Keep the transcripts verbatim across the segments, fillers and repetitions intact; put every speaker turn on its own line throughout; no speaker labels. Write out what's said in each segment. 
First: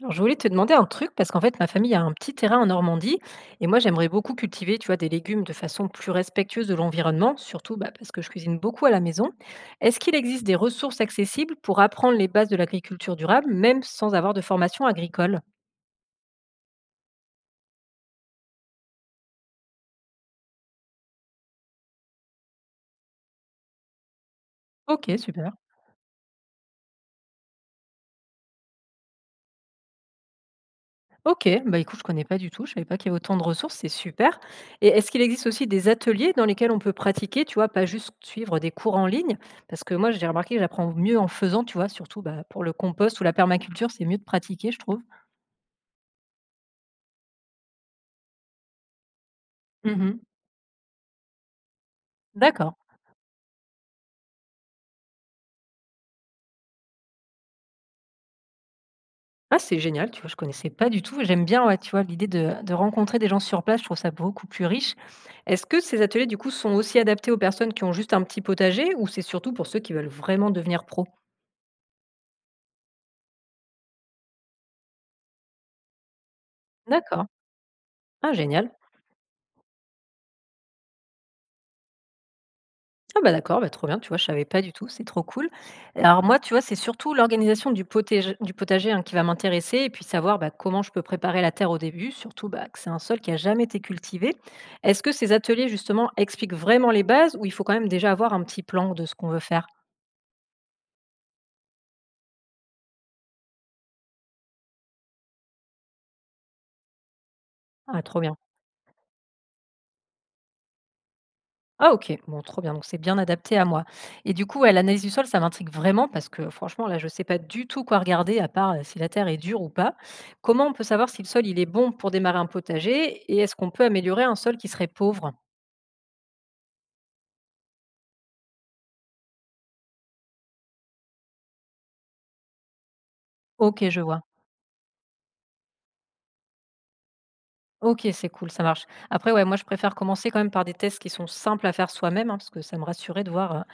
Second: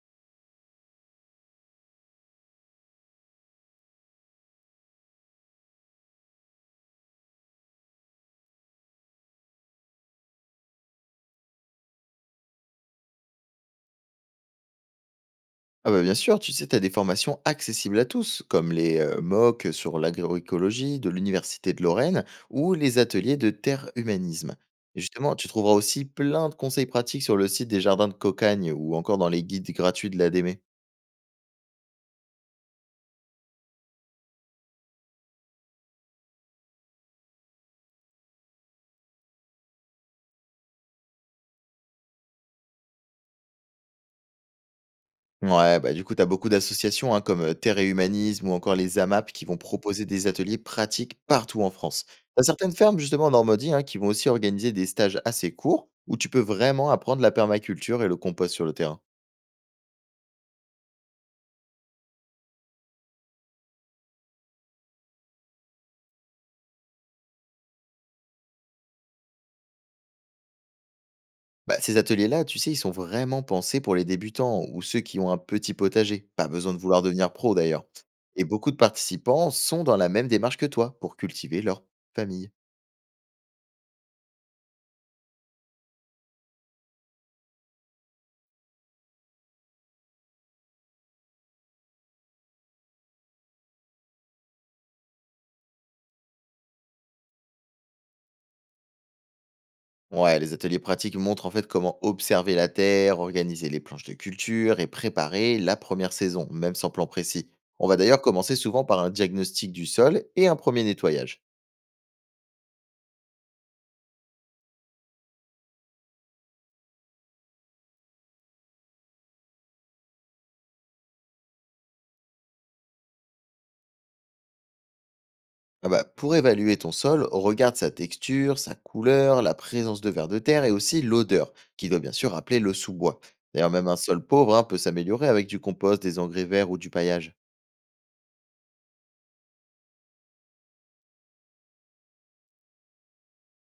Alors, je voulais te demander un truc parce qu'en fait, ma famille a un petit terrain en Normandie et moi, j'aimerais beaucoup cultiver, tu vois, des légumes de façon plus respectueuse de l'environnement, surtout bah, parce que je cuisine beaucoup à la maison. Est-ce qu'il existe des ressources accessibles pour apprendre les bases de l'agriculture durable, même sans avoir de formation agricole?
Ah bah, bien sûr, tu sais, tu as des formations accessibles à tous, comme les euh, MOOC sur l'agroécologie de l'Université de Lorraine ou les ateliers de terre humanisme. Et
Ok,
justement, tu
super.
trouveras aussi plein de conseils pratiques sur le site des jardins de Cocagne ou encore dans les guides gratuits de la l'A D M E.
OK, bah, écoute, je connais pas du tout, je savais pas qu'il y avait autant de ressources, c'est super, et est-ce qu'il existe aussi des ateliers dans lesquels on peut pratiquer, tu vois? Pas juste suivre des cours en ligne? Parce que moi, j'ai remarqué que j'apprends mieux en faisant, tu vois? Surtout, bah, pour le compost ou la permaculture, c'est mieux de pratiquer, je trouve.
Ouais, bah du coup, tu as beaucoup d'associations hein, comme euh, Terre et Humanisme ou encore les AMAP qui vont proposer
Mmh.
des ateliers pratiques partout en France. Tu as certaines
D'accord.
fermes, justement, en Normandie, hein, qui vont aussi organiser des stages assez courts où tu peux vraiment apprendre la permaculture et le compost sur le terrain.
Ah, c'est génial, tu vois? Je connaissais pas du tout, j'aime bien, ouais, tu vois, l'idée de de rencontrer des gens sur place, je trouve ça beaucoup plus riche. Est-ce que ces ateliers, du coup, sont aussi adaptés aux personnes qui ont juste un petit potager ou c'est surtout pour ceux qui veulent vraiment devenir pro?
Bah, ces ateliers-là, tu sais, ils sont vraiment pensés pour les débutants ou ceux qui ont un petit potager. Pas besoin de vouloir
D'accord.
devenir pro d'ailleurs.
Ah
Et beaucoup
génial.
de participants sont dans la même démarche que toi pour cultiver leur famille.
Ah bah, d'accord, bah, trop bien, tu vois? Je savais pas du tout, c'est trop cool. Alors moi, tu vois, c'est surtout l'organisation du potég du potager, hein, qui va m'intéresser et puis savoir, bah, comment je peux préparer la terre au début, surtout, bah, que c'est un sol qui a jamais été cultivé. Est-ce que ces ateliers, justement, expliquent vraiment les bases ou il faut quand même déjà avoir un petit plan de ce qu'on veut faire?
Ouais, les ateliers pratiques montrent en fait comment observer la terre, organiser les planches de culture et préparer la première saison, même sans plan précis. On va
Ah, trop
d'ailleurs
bien.
commencer souvent par un diagnostic du sol et un premier nettoyage.
Ah OK, bon trop bien, donc c'est bien adapté à moi, et du coup, ouais, l'analyse du sol, ça m'intrigue vraiment parce que franchement, là, je ne sais pas du tout quoi regarder à part, heu, si la terre est dure ou pas. Comment on peut savoir si le sol, il est bon pour démarrer un potager, et est-ce qu'on peut améliorer un sol qui serait pauvre?
Ah bah, pour évaluer ton sol, regarde sa texture, sa couleur, la présence de vers de terre et aussi l'odeur, qui doit bien sûr rappeler le sous-bois. D'ailleurs,
OK,
même un
je vois.
sol pauvre hein, peut s'améliorer avec du compost, des engrais verts ou du paillage.
OK, c'est cool, ça marche. Après, ouais, moi, je préfère commencer quand même par des tests qui sont simples à faire soi-même, hein, parce que ça me rassurait de voir, heu,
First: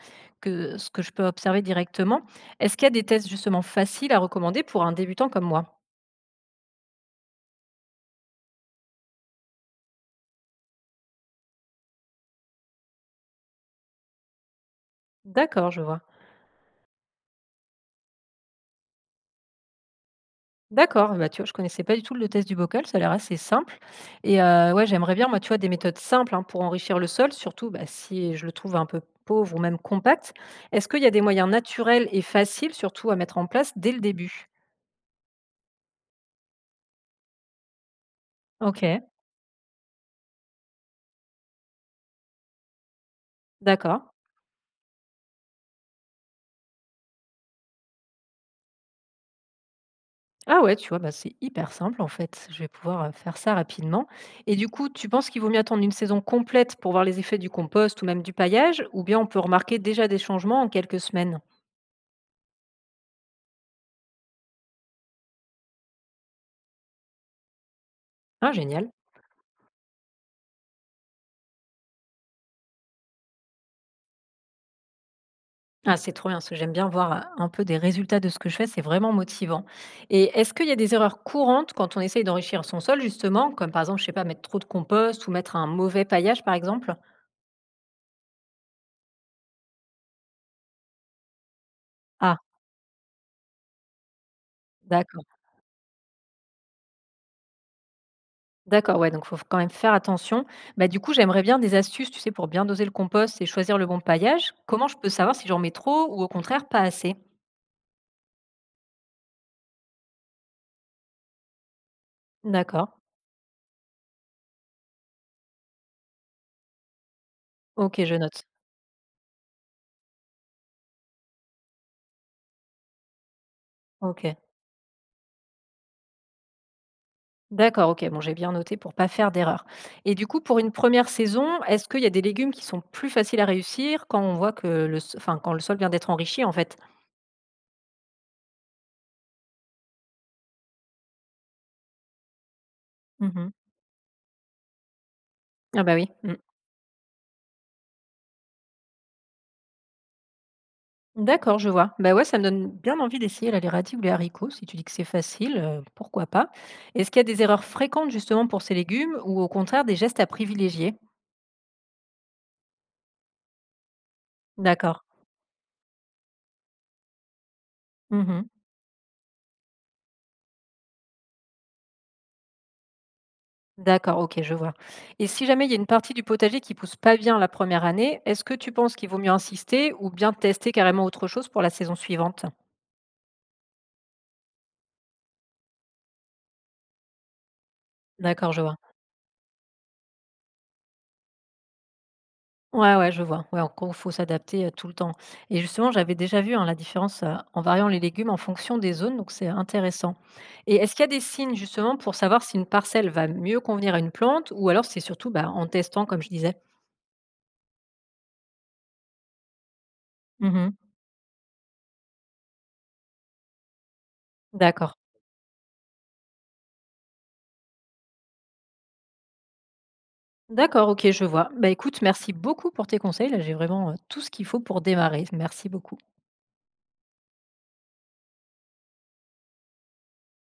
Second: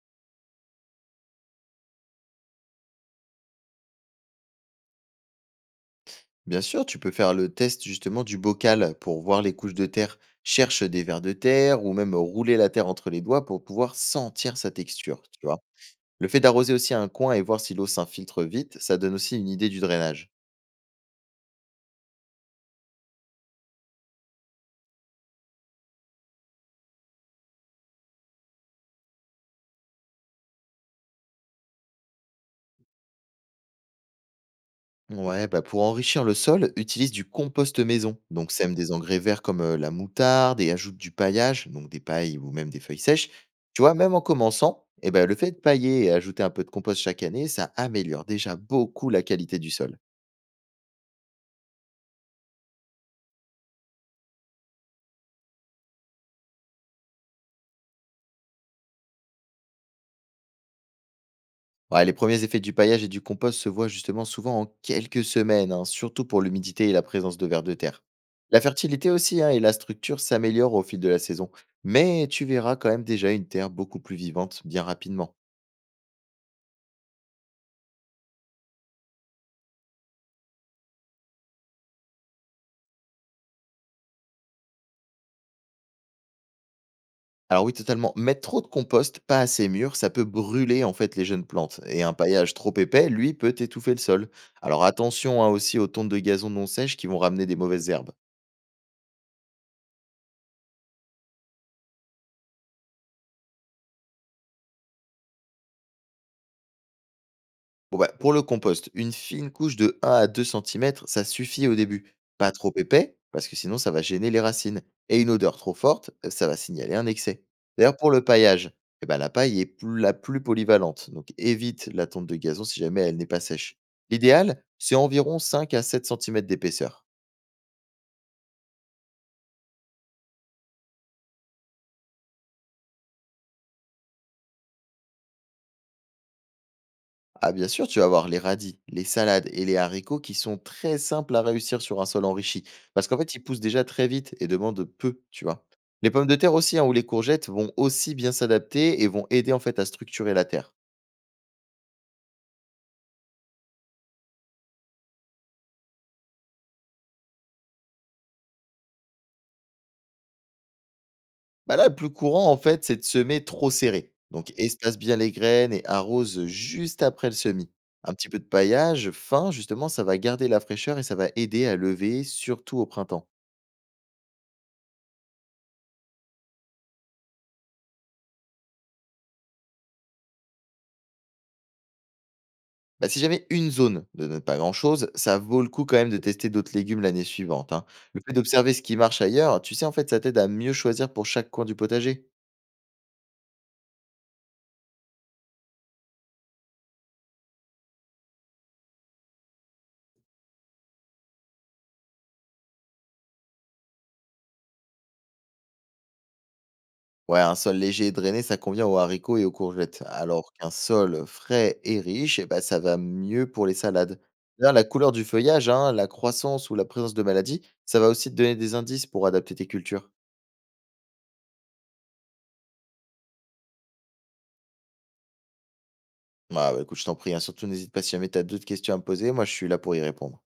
que ce que je peux observer directement. Est-ce qu'il y a des tests justement faciles à recommander pour un débutant comme moi?
Bien sûr, tu peux faire le test justement du bocal pour voir les couches de terre. Cherche des vers de terre ou même rouler la terre entre les doigts pour pouvoir sentir sa texture, tu vois.
D'accord, je vois.
Le fait d'arroser aussi un coin et voir si l'eau s'infiltre vite, ça donne aussi une idée du drainage.
D'accord, bah, tu vois, je connaissais pas du tout le test du bocal, ça a l'air assez simple. Et heu, ouais, j'aimerais bien, moi, tu vois, des méthodes simples, hein, pour enrichir le sol, surtout, bah, si je le trouve un peu pauvre ou même compact. Est-ce qu'il y a des moyens naturels et faciles, surtout, à mettre en place dès le début?
Ouais, bah pour enrichir le sol, utilise du compost maison. Donc sème des
OK,
engrais verts comme euh, la moutarde et ajoute du paillage, donc des pailles ou même des feuilles sèches. Tu vois,
d'accord.
même en commençant, eh ben, le fait de pailler et ajouter un peu de compost chaque année, ça améliore déjà beaucoup la qualité du sol.
Ah ouais, tu vois, bah, c'est hyper simple, en fait. Je vais pouvoir, heu, faire ça rapidement. Et du coup, tu penses qu'il vaut mieux attendre une saison complète pour voir les effets du compost ou même du paillage, ou bien on peut remarquer déjà des changements en quelques semaines?
Ouais, les premiers effets du paillage et du compost se voient justement souvent en quelques semaines, hein, surtout pour l'humidité et la présence de vers de terre.
Ah,
La
génial.
fertilité aussi hein, et la structure s'améliorent au fil de la saison, mais tu verras quand même déjà une terre beaucoup plus vivante bien rapidement.
Ah, c'est trop bien, parce que j'aime bien voir, heu, un peu des résultats de ce que je fais, c'est vraiment motivant, et est-ce qu'il y a des erreurs courantes quand on essaye d'enrichir son sol justement, comme par exemple, je sais pas, mettre trop de compost ou mettre un mauvais paillage, par exemple?
Alors oui, totalement. Mettre trop de compost, pas assez mûr, ça peut brûler en fait les jeunes plantes. Et un
Ah,
paillage trop épais, lui, peut étouffer le sol. Alors
d'accord,
attention hein, aussi aux tontes de gazon non sèches qui vont ramener des mauvaises herbes.
d'accord, ouais, donc il faut quand même faire attention. Bah, du coup, j'aimerais bien des astuces, tu sais, pour bien doser le compost et choisir le bon paillage. Comment je peux savoir si j'en mets trop ou au contraire pas assez?
Bon bah, pour le compost, une fine couche de un à deux centimètres, ça suffit au début. Pas trop
D'accord.
épais, parce que sinon ça va gêner les racines. Et une odeur trop forte, euh, ça va signaler un excès. D'ailleurs,
OK,
pour
je
le
note.
paillage, eh ben, la paille est plus- la plus polyvalente, donc évite la tonte de gazon si jamais elle n'est pas sèche.
OK.
L'idéal, c'est environ cinq à sept centimètres d'épaisseur.
D'accord, OK, bon j'ai bien noté pour pas faire d'erreur. Et du coup, pour une première saison, est-ce qu'il y a des légumes qui sont plus faciles à réussir quand on voit que le s enfin, quand le sol vient d'être enrichi, en fait?
Ah bien sûr, tu vas avoir les radis, les salades et les haricots qui sont très simples à réussir sur un sol enrichi, parce qu'en fait, ils
Mmh.
poussent déjà très vite et demandent peu, tu vois.
Ah bah oui,
Les pommes
mmh.
de terre aussi, hein, ou les courgettes vont aussi bien s'adapter et vont aider en fait à structurer la terre.
D'accord, je vois. Bah ouais, ça me donne bien envie d'essayer là, les radis ou les haricots. Si tu dis que c'est facile, heu, pourquoi pas? Est-ce qu'il y a des erreurs fréquentes justement pour ces légumes ou au contraire des gestes à privilégier?
Bah là, le plus courant en fait, c'est de semer trop serré. Donc espace
D'accord.
bien les graines et arrose juste après le semis. Un petit peu de
Mmh.
paillage fin, justement, ça va garder la fraîcheur et ça va aider à lever, surtout au printemps.
D'accord, OK, je vois. Et si jamais il y a une partie du potager qui pousse pas bien la première année, est-ce que tu penses qu'il vaut mieux insister ou bien tester carrément autre chose pour la saison suivante?
Bah, si jamais une zone ne donne pas grand-chose, ça vaut le coup quand même de tester d'autres légumes l'année suivante, hein. Le fait
D'accord, je
d'observer
vois.
ce qui marche ailleurs, tu sais, en fait, ça t'aide à mieux choisir pour chaque coin du potager.
Ouais, ouais, je vois. Ouais, en gros, faut s'adapter, heu, tout le temps. Et justement, j'avais déjà vu, hein, la différence, heu, en variant les légumes en fonction des zones, donc c'est intéressant. Et est-ce qu'il y a des signes justement pour savoir si une parcelle va mieux convenir à une plante ou alors c'est surtout, bah, en testant comme je disais?
Ouais, un sol léger et drainé, ça convient aux haricots et aux courgettes, alors qu'un
Mmh.
sol frais et riche, eh ben, ça va mieux pour les salades. D'ailleurs, la
D'accord.
couleur du feuillage, hein, la croissance ou la présence de maladies, ça va aussi te donner des indices pour adapter tes cultures.
D'accord, OK, je vois. Bah, écoute, merci beaucoup pour tes conseils. Là, j'ai vraiment, heu, tout ce qu'il faut pour démarrer. Merci beaucoup.
Ah, bah, écoute, je t'en prie, hein, surtout n'hésite pas si jamais tu as d'autres questions à me poser, moi je suis là pour y répondre.